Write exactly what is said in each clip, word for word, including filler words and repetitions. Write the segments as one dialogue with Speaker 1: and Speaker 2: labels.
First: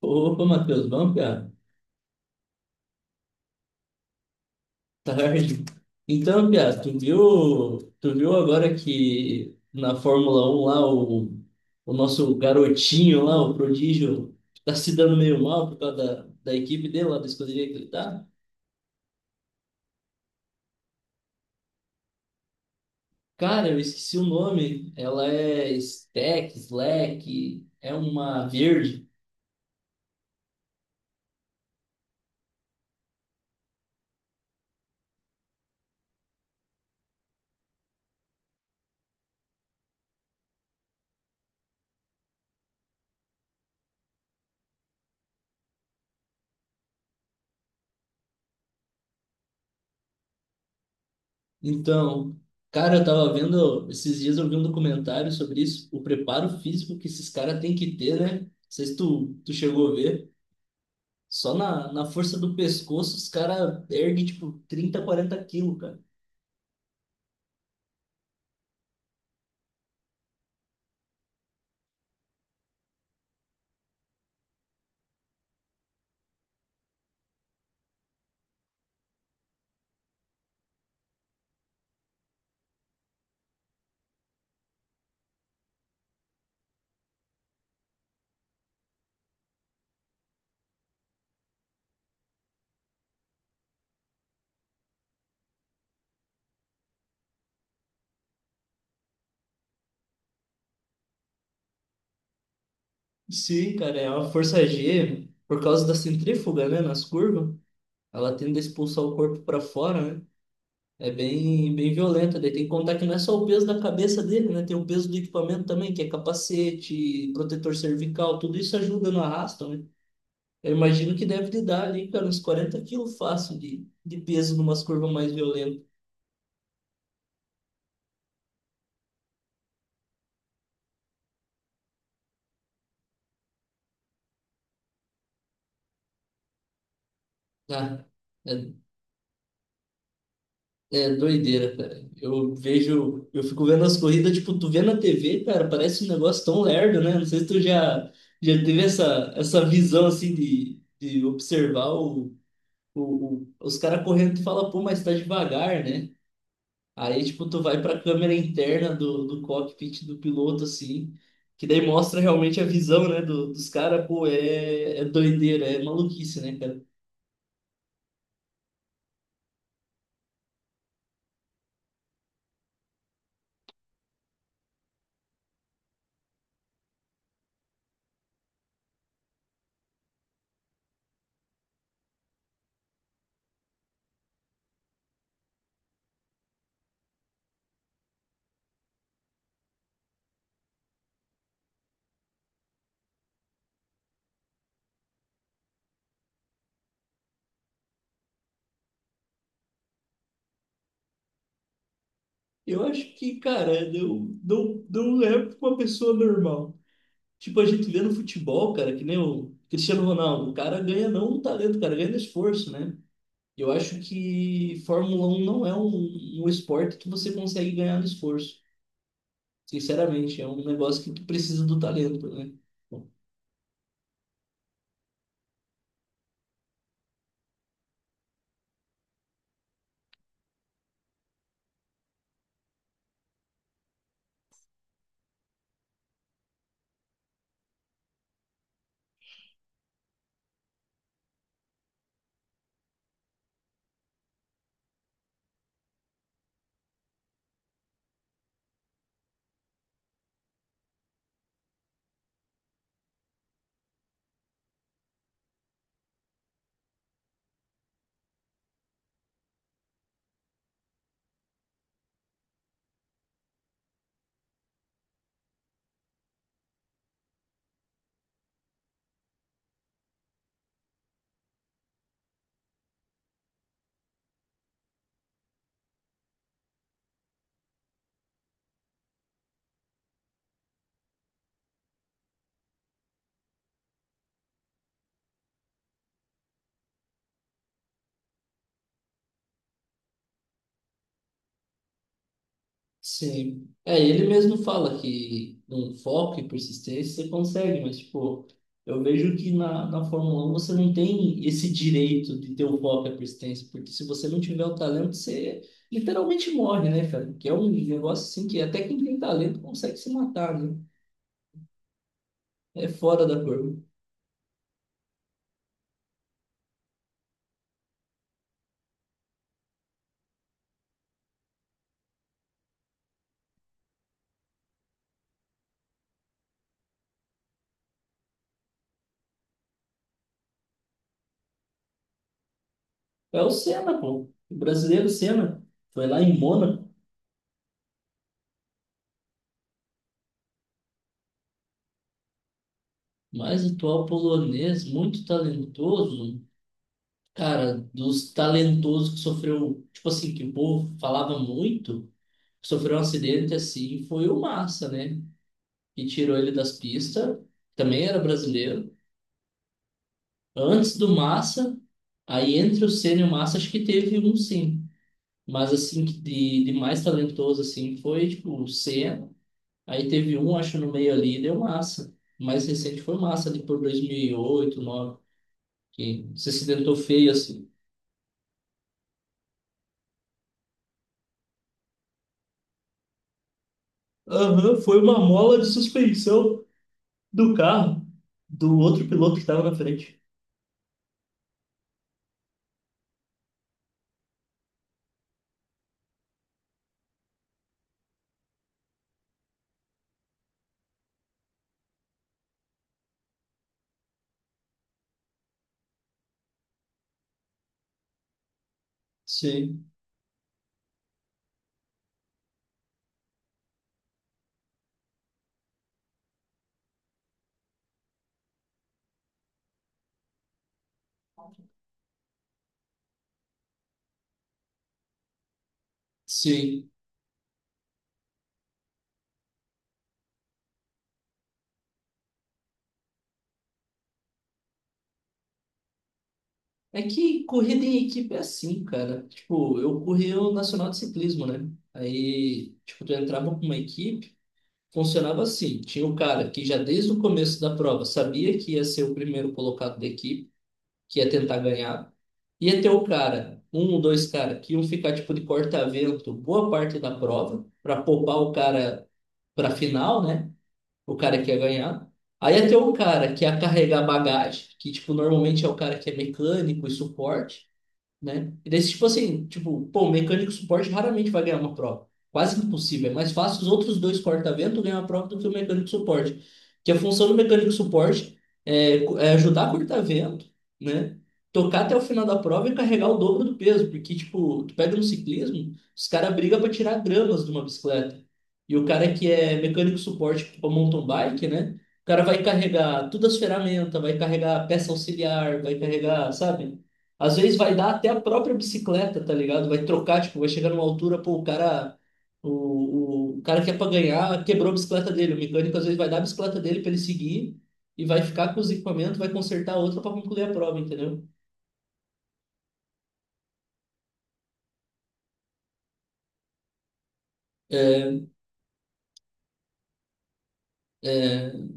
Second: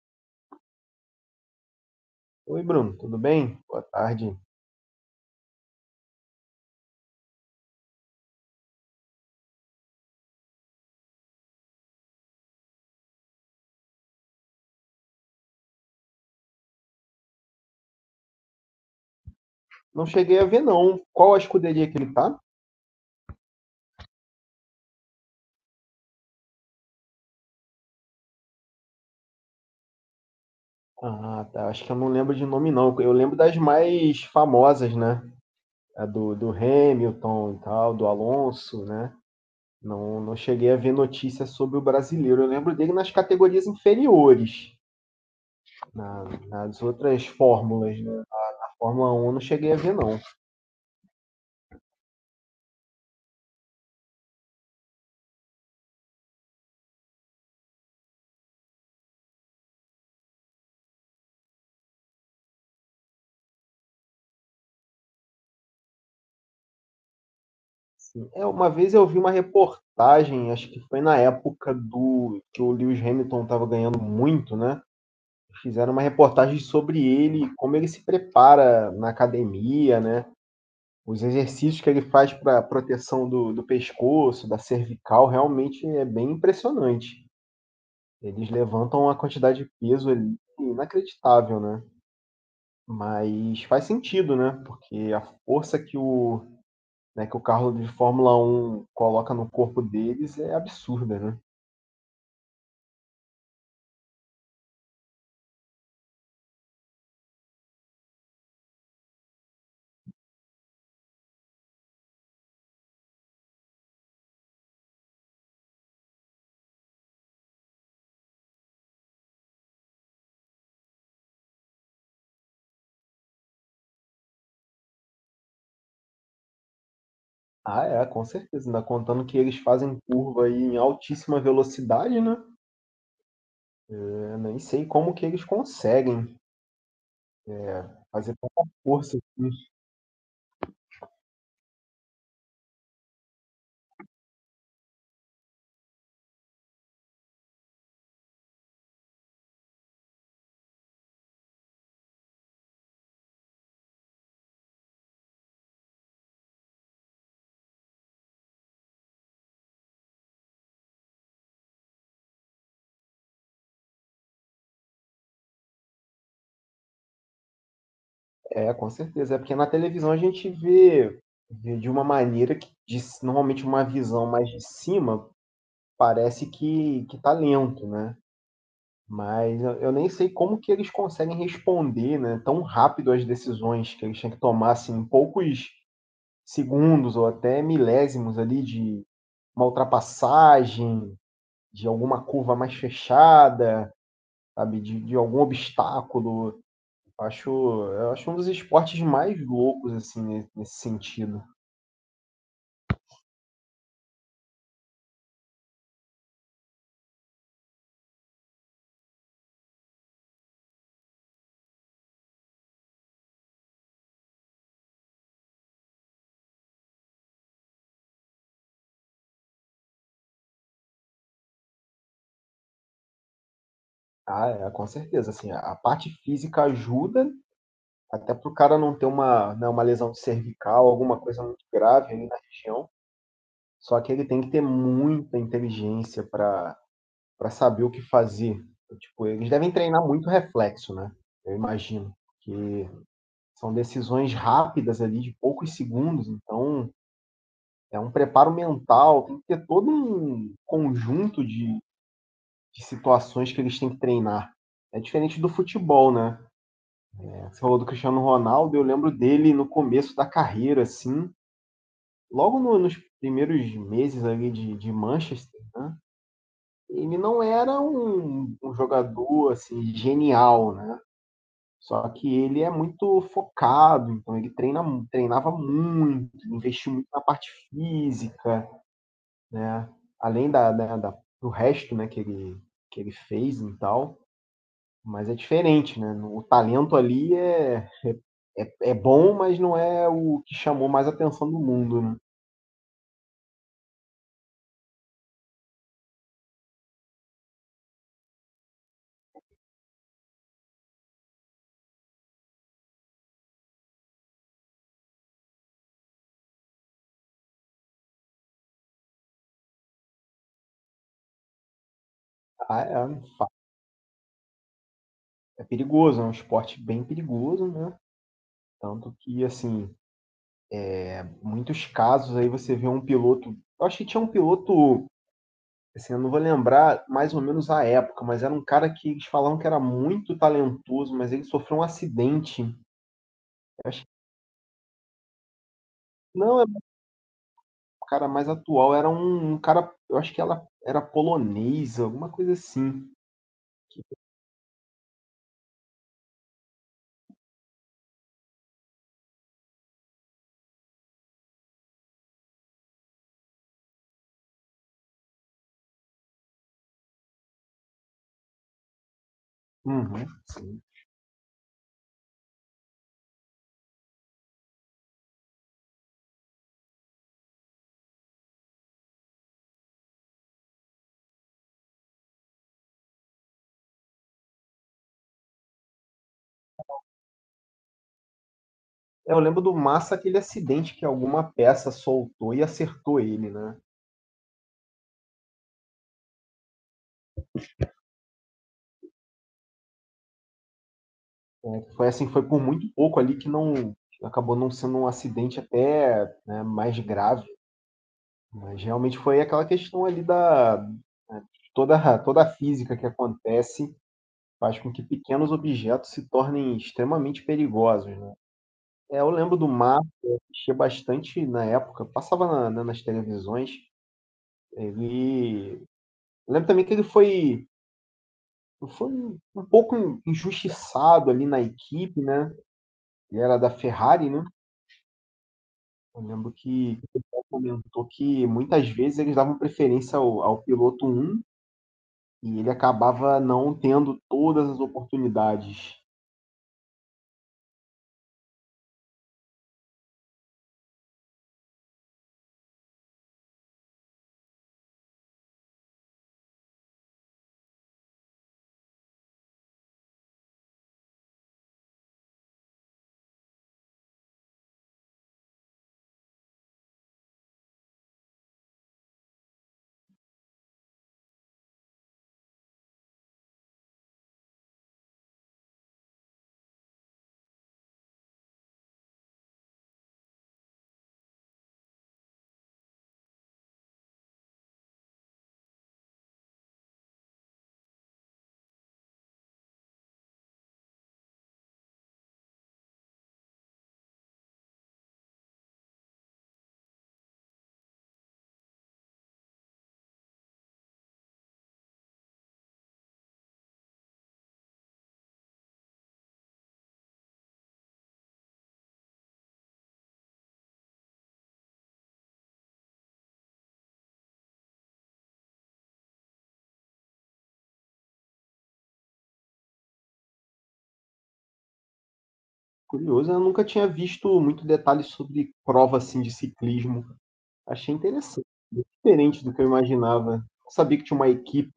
Speaker 1: Opa, Matheus, bom, piá?
Speaker 2: Oi, Bruno, tudo bem? Boa tarde.
Speaker 1: Tarde. Então, piá, tu viu, tu viu agora que na Fórmula Um lá, o, o nosso garotinho lá, o prodígio, tá se dando meio mal por causa da, da equipe dele, lá da escuderia que ele tá?
Speaker 2: Não cheguei a ver, não. Qual a escuderia que ele tá?
Speaker 1: Cara, eu esqueci o nome. Ela é Stack, Slack, é uma verde.
Speaker 2: Ah, tá. Acho que eu não lembro de nome, não. Eu lembro das mais famosas, né? A do, do Hamilton e tal, do Alonso, né? Não, não cheguei a ver notícias sobre o brasileiro. Eu lembro dele nas categorias inferiores, na- nas outras fórmulas, né? A Fórmula um eu não cheguei a ver, não.
Speaker 1: Então, cara, eu tava vendo, esses dias eu vi um documentário sobre isso, o preparo físico que esses caras têm que ter, né? Não sei se tu, tu chegou a ver. Só na, na força do pescoço, os caras erguem, tipo, trinta quarenta quilos, cara.
Speaker 2: Sim. É, uma vez eu vi uma reportagem, acho que foi na época do que o Lewis Hamilton estava ganhando muito, né? Fizeram uma reportagem sobre ele, como ele se prepara na academia, né? Os exercícios que ele faz para proteção do, do pescoço, da cervical, realmente é bem impressionante. Eles levantam uma quantidade de peso ali inacreditável, né? Mas faz sentido, né? Porque a força que o, né, que o carro de Fórmula Um coloca no corpo deles é absurda, né?
Speaker 1: Sim, cara, é uma força G, por causa da centrífuga, né, nas curvas, ela tende a expulsar o corpo para fora, né? É bem, bem violenta. Daí tem que contar que não é só o peso da cabeça dele, né? Tem o peso do equipamento também, que é capacete, protetor cervical, tudo isso ajuda no arrasto, né? Eu imagino que deve lhe dar ali, cara, uns quarenta quilos fácil de, de peso numas curvas mais violentas.
Speaker 2: Ah, é, com certeza. Ainda contando que eles fazem curva aí em altíssima velocidade, né? Eu nem sei como que eles conseguem é,
Speaker 1: Ah,
Speaker 2: fazer tanta
Speaker 1: é.
Speaker 2: força.
Speaker 1: É doideira, cara. Eu vejo, eu fico vendo as corridas, tipo, tu vê na T V, cara, parece um negócio tão lerdo, né? Não sei se tu já, já teve essa, essa visão, assim, de, de observar o, o, o- os caras correndo, tu fala, pô, mas tá devagar, né? Aí, tipo, tu vai pra câmera interna do, do cockpit do piloto, assim, que daí mostra realmente a visão, né, do, dos caras, pô, é, é doideira, é maluquice, né, cara?
Speaker 2: É, com certeza. É porque na televisão a gente vê, vê de uma maneira que, de, normalmente, uma visão mais de cima parece que, que tá lento, né? Mas eu, eu nem sei como que eles conseguem responder, né, tão rápido às decisões que eles têm que tomar, assim, em poucos segundos ou até milésimos ali de uma ultrapassagem, de alguma curva mais fechada, sabe, de, de algum obstáculo. Acho Eu acho um dos esportes mais loucos, assim, ne nesse sentido.
Speaker 1: Eu acho que, cara, não, não, não é pra uma pessoa normal. Tipo, a gente vê no futebol, cara, que nem o Cristiano Ronaldo, o cara ganha não o talento, o cara ganha no esforço, né? Eu acho que Fórmula um não é um, um esporte que você consegue ganhar no esforço. Sinceramente, é um negócio que tu precisa do talento, né?
Speaker 2: Ah, é, com certeza, assim, a a parte física ajuda, até pro cara não ter uma, né, uma lesão cervical, alguma coisa muito grave ali na região, só que ele tem que ter muita inteligência para para saber o que fazer. Tipo, eles devem treinar muito reflexo, né, eu imagino, que são decisões rápidas ali de poucos segundos, então é um preparo mental, tem que ter todo um conjunto de de situações que eles têm que treinar. É diferente do futebol, né? Você falou do Cristiano Ronaldo, eu lembro dele no começo da carreira, assim, logo no, nos primeiros meses ali de, de Manchester, né? Ele não era um, um jogador, assim, genial, né? Só que ele é muito focado, então ele treina, treinava muito, investiu muito na parte física, né? Além da, da, da do resto, né, que ele, que ele fez e tal. Mas é diferente, né, o talento ali é é é bom, mas não é o que chamou mais atenção do mundo, né.
Speaker 1: Sim. É, ele mesmo fala que um foco e persistência você consegue, mas, tipo, eu vejo que na, na Fórmula um você não tem esse direito de ter o foco e a persistência, porque se você não tiver o talento, você literalmente morre, né, cara? Que é um negócio assim que até quem tem talento consegue se matar, né?
Speaker 2: Ah,
Speaker 1: É fora da
Speaker 2: é,
Speaker 1: curva.
Speaker 2: é perigoso, é um esporte bem perigoso, né, tanto que, assim, muitos casos aí você vê um piloto eu acho que tinha um piloto, assim, eu não vou lembrar mais ou menos a época, mas era um cara que eles falavam que era muito talentoso, mas ele sofreu um acidente, eu
Speaker 1: É o Senna,
Speaker 2: acho que
Speaker 1: pô. O brasileiro Senna foi lá em
Speaker 2: não, é
Speaker 1: Mônaco.
Speaker 2: um cara mais atual, era um um cara, eu acho que ela era polonesa, alguma coisa assim.
Speaker 1: Mas o atual polonês, muito talentoso, cara, dos talentosos que sofreu, tipo assim, que o povo falava muito, que sofreu um acidente assim, foi o Massa, né? Que tirou ele das pistas, também era brasileiro.
Speaker 2: Uhum, sim.
Speaker 1: Antes do Massa, aí entre o Senna e o Massa, acho que teve um sim. Mas assim, que de, de mais talentoso assim, foi tipo o Senna, aí teve um, acho, no meio ali, e deu Massa. O mais recente foi o Massa, ali por dois mil e oito, nove, que se acidentou feio assim.
Speaker 2: É, eu lembro do Massa, aquele acidente que alguma peça soltou e acertou ele, né?
Speaker 1: Aham, foi uma mola de suspensão do carro do outro piloto que estava na frente.
Speaker 2: Foi assim, foi por muito pouco ali que não acabou não sendo um acidente até né, mais grave. Mas realmente foi aquela questão ali da né, toda, toda a física que acontece faz com que pequenos objetos se tornem extremamente perigosos, né? É, eu lembro do
Speaker 1: Sim,
Speaker 2: Massa, eu assistia bastante na época, passava na- na- nas televisões, ele... Eu lembro também que ele foi foi um um pouco injustiçado ali na equipe, né? Ele era da Ferrari, né? Eu lembro
Speaker 1: sim.
Speaker 2: que o pessoal comentou que muitas vezes eles davam preferência ao, ao piloto um e ele acabava não tendo todas as oportunidades.
Speaker 1: É que corrida em equipe é assim, cara. Tipo, eu corri o Nacional de Ciclismo, né? Aí, tipo, tu entrava com uma equipe, funcionava assim. Tinha o cara que já desde o começo da prova sabia que ia ser o primeiro colocado da equipe, que ia tentar ganhar. Ia ter o cara, um ou dois cara, que iam ficar tipo de corta-vento boa parte da prova, para poupar o cara para final, né? O cara que ia ganhar. Aí ia ter o cara que ia carregar bagagem, que tipo normalmente é o cara que é mecânico e suporte, né? E daí, tipo assim, tipo, pô, o mecânico suporte raramente vai ganhar uma prova. Quase impossível. É mais fácil os outros dois corta-vento ganhar a prova do que o mecânico suporte. Que a função do mecânico suporte é, co- é ajudar a corta-vento, né? Tocar até o final da prova e carregar o dobro do peso. Porque, tipo, tu pega no ciclismo, os caras brigam para tirar gramas de uma bicicleta. E o cara que é mecânico suporte para mountain bike, né? O cara vai carregar todas as ferramentas, vai carregar peça auxiliar, vai carregar, sabe? Às vezes vai dar até a própria bicicleta, tá ligado? Vai trocar, tipo, vai chegar numa altura, pô, o cara. O, o, o cara que é pra ganhar quebrou a bicicleta dele. O mecânico às vezes vai dar a bicicleta dele pra ele seguir e vai ficar com os equipamentos, vai consertar a outra pra concluir a prova, entendeu?
Speaker 2: Curioso, eu nunca tinha visto muito detalhe sobre prova assim de ciclismo. Achei interessante, diferente do que eu imaginava. Não sabia que tinha uma
Speaker 1: É,
Speaker 2: equipe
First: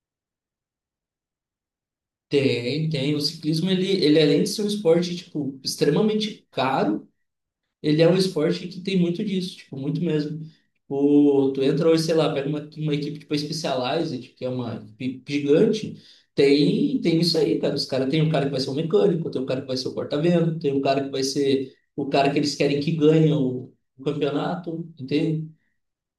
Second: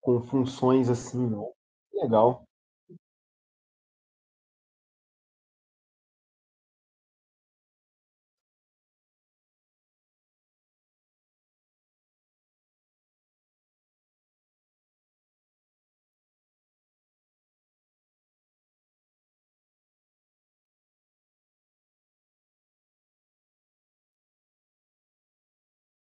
Speaker 2: com funções assim, não. Legal.
Speaker 1: tem, tem. O ciclismo, ele, ele além de ser um esporte, tipo, extremamente caro, ele é um esporte que tem muito disso, tipo, muito mesmo. Tipo, tu entra hoje, sei lá, pega uma, uma equipe tipo a Specialized, que é uma equipe gigante, tem, tem isso aí, cara. Os caras tem um cara que vai ser o mecânico, tem um cara que vai ser o porta-vento, tem um cara que vai ser o cara que eles querem que ganhe o, o campeonato, entende?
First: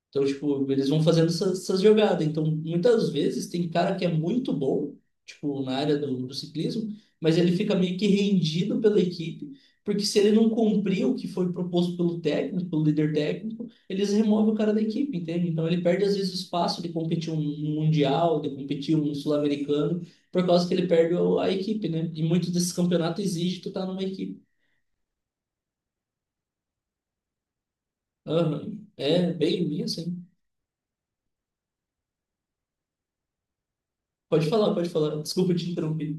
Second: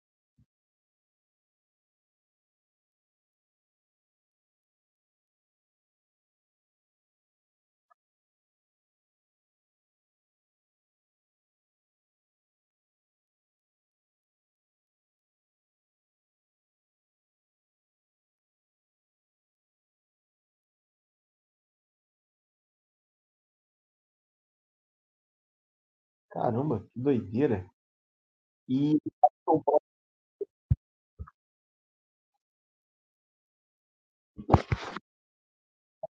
Speaker 1: Então, tipo, eles vão fazendo essas, essas jogadas. Então, muitas vezes tem cara que é muito bom, tipo, na área do, do ciclismo, mas ele fica meio que rendido pela equipe, porque se ele não cumprir o que foi proposto pelo técnico, pelo líder técnico, eles removem o cara da equipe, entende? Então, ele perde, às vezes, o espaço de competir um um mundial, de competir um sul-americano, por causa que ele perde o- a equipe, né? E muitos desses campeonatos exigem tu estar numa equipe.
Speaker 2: Caramba, que doideira.
Speaker 1: Aham.
Speaker 2: E
Speaker 1: É bem isso, hein? Pode falar, pode falar. Desculpa te interromper.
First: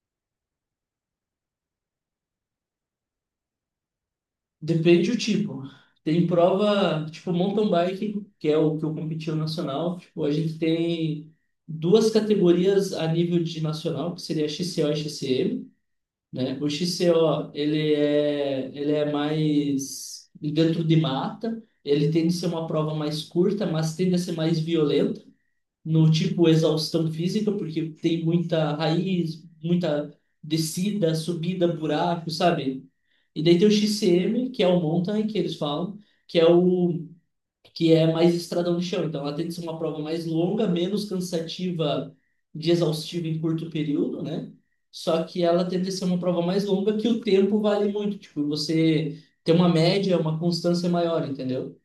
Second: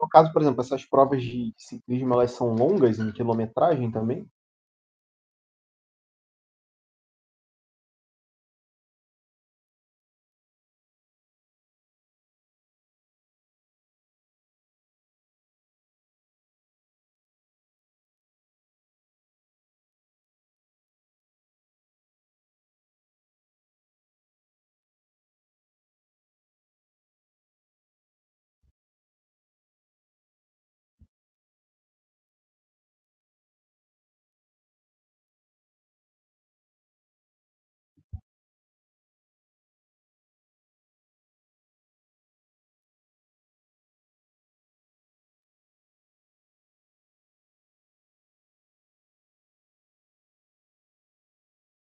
Speaker 2: No caso, por exemplo, essas provas de ciclismo, elas são longas em quilometragem também?
Speaker 1: Depende do tipo. Tem prova, tipo mountain bike, que é o que eu competi no nacional. Tipo, a gente tem duas categorias a nível de nacional, que seria X C O e X C M, né? O X C O, ele é, ele é mais dentro de mata, ele tende a ser uma prova mais curta, mas tende a ser mais violenta no tipo exaustão física, porque tem muita raiz, muita descida, subida, buraco, sabe? E daí tem o X C M, que é o mountain que eles falam, que é o que é mais estradão de chão. Então ela tem que ser uma prova mais longa, menos cansativa de exaustiva em curto período, né? Só que ela tende a ser uma prova mais longa que o tempo vale muito, tipo, você tem uma média, uma constância maior, entendeu?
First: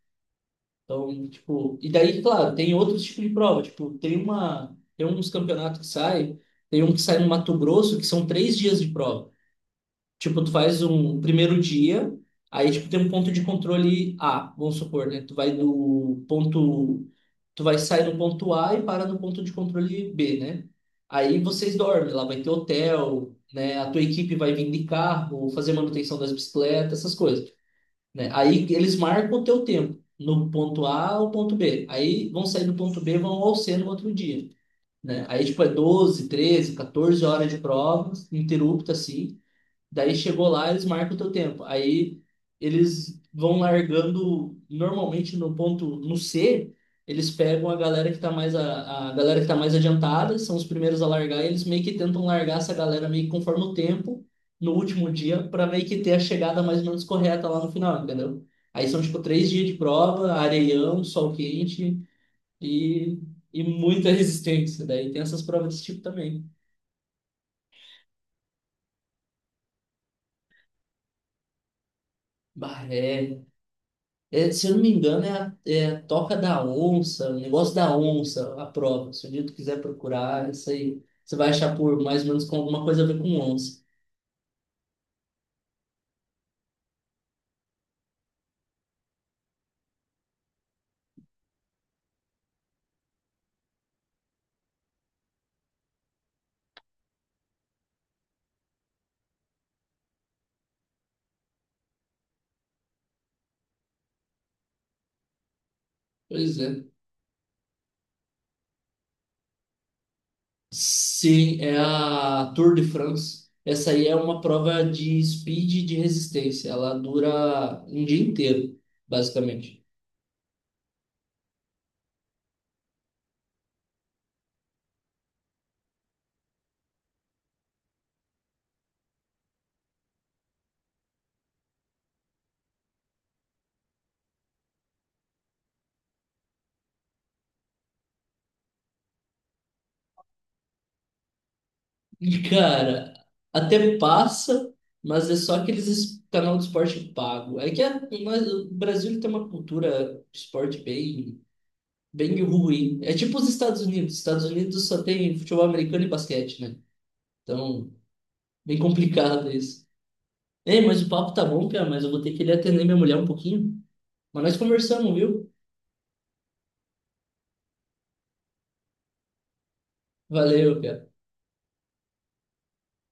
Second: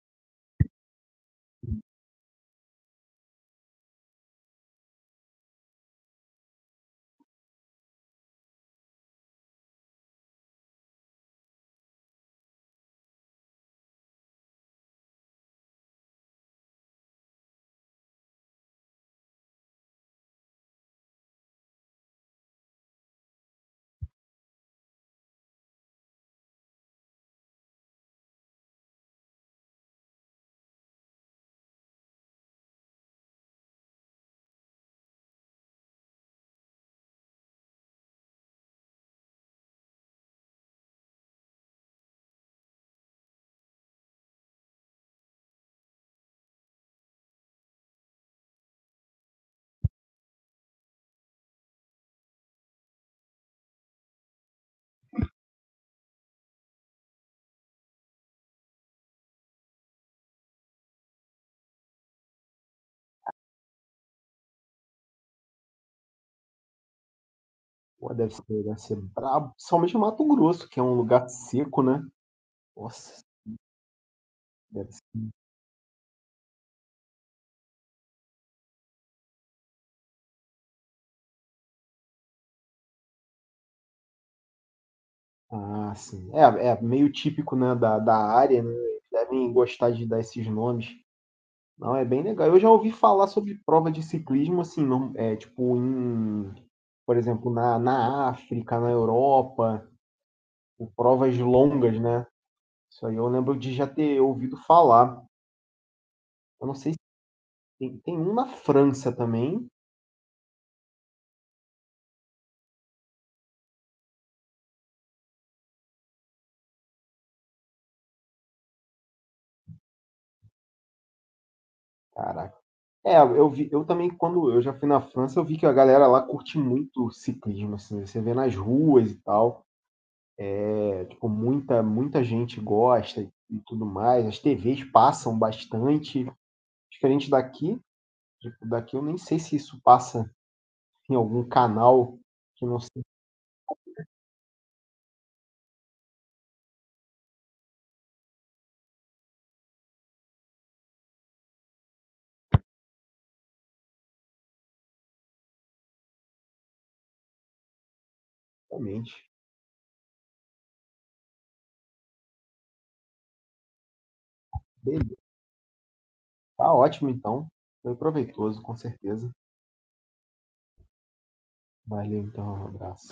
Speaker 1: Então, tipo, e daí, claro, tem outros tipos de prova, tipo, tem uma, tem uns campeonatos que saem, tem um que sai no Mato Grosso, que são três dias de prova. Tipo, tu faz um primeiro dia, aí, tipo, tem um ponto de controle A, vamos supor, né? Tu vai do ponto, tu vai sair no ponto A e para no ponto de controle B, né? Aí vocês dormem, lá vai ter hotel, né? A tua equipe vai vir de carro, fazer manutenção das bicicletas, essas coisas, né? Aí eles marcam o teu tempo, no ponto A ao ponto B. Aí vão sair do ponto B, vão ao C no outro dia, né? Aí, tipo, é doze, treze, quatorze horas de provas, ininterrupta, assim. Daí chegou lá, eles marcam o teu tempo. Aí eles vão largando normalmente no ponto no C, eles pegam a galera que tá mais a, a galera que tá mais adiantada, são os primeiros a largar, e eles meio que tentam largar essa galera meio que conforme o tempo no último dia para meio que ter a chegada mais ou menos correta lá no final, entendeu? Aí são tipo três dias de prova, areião, sol quente e, e muita resistência. Daí tem essas provas desse tipo também.
Speaker 2: Pô, deve ser, deve ser brabo. Principalmente Mato Grosso, que é um lugar seco, né?
Speaker 1: Bah,
Speaker 2: Nossa,
Speaker 1: é, É, se eu não me
Speaker 2: deve ser.
Speaker 1: engano, é a, é a Toca da Onça, o negócio da onça, a prova. Se o dia tu quiser procurar, isso aí você vai achar por mais ou menos com alguma coisa a ver com onça.
Speaker 2: Ah, sim. É, é meio típico, né, da, da área, né? Eles devem gostar de dar esses nomes. Não, é bem legal. Eu já ouvi falar sobre prova de ciclismo, assim, não, é, tipo, em, por exemplo, na, na África, na Europa, com provas longas, né? Isso aí eu lembro de já ter ouvido falar.
Speaker 1: Pois
Speaker 2: Eu não
Speaker 1: é.
Speaker 2: sei. Tem, tem um na França também.
Speaker 1: Sim, é a Tour de France. Essa aí é uma prova de speed e de resistência. Ela dura um dia inteiro, basicamente.
Speaker 2: Caraca. É, eu vi, eu também, quando eu já fui na França, eu vi que a galera lá curte muito ciclismo, assim, você vê nas ruas e tal. É, tipo, muita, muita gente gosta e, e tudo mais. As T Vs passam bastante, diferente daqui. Tipo, daqui eu nem sei se isso passa em algum canal
Speaker 1: E,
Speaker 2: que não sei
Speaker 1: cara, até passa, mas é só aqueles es- canal de esporte pago. É que a- mas o Brasil tem uma cultura de esporte bem bem ruim. É tipo os Estados Unidos. Estados Unidos só tem futebol americano e basquete, né? Então, bem
Speaker 2: realmente.
Speaker 1: complicado isso. Ei, mas o papo tá bom, Pia, mas eu vou ter que ir atender minha mulher um pouquinho. Mas nós conversamos,
Speaker 2: Beleza,
Speaker 1: viu?
Speaker 2: tá ótimo então. Foi proveitoso, com certeza.
Speaker 1: Valeu, Pia.
Speaker 2: Valeu então, um abraço.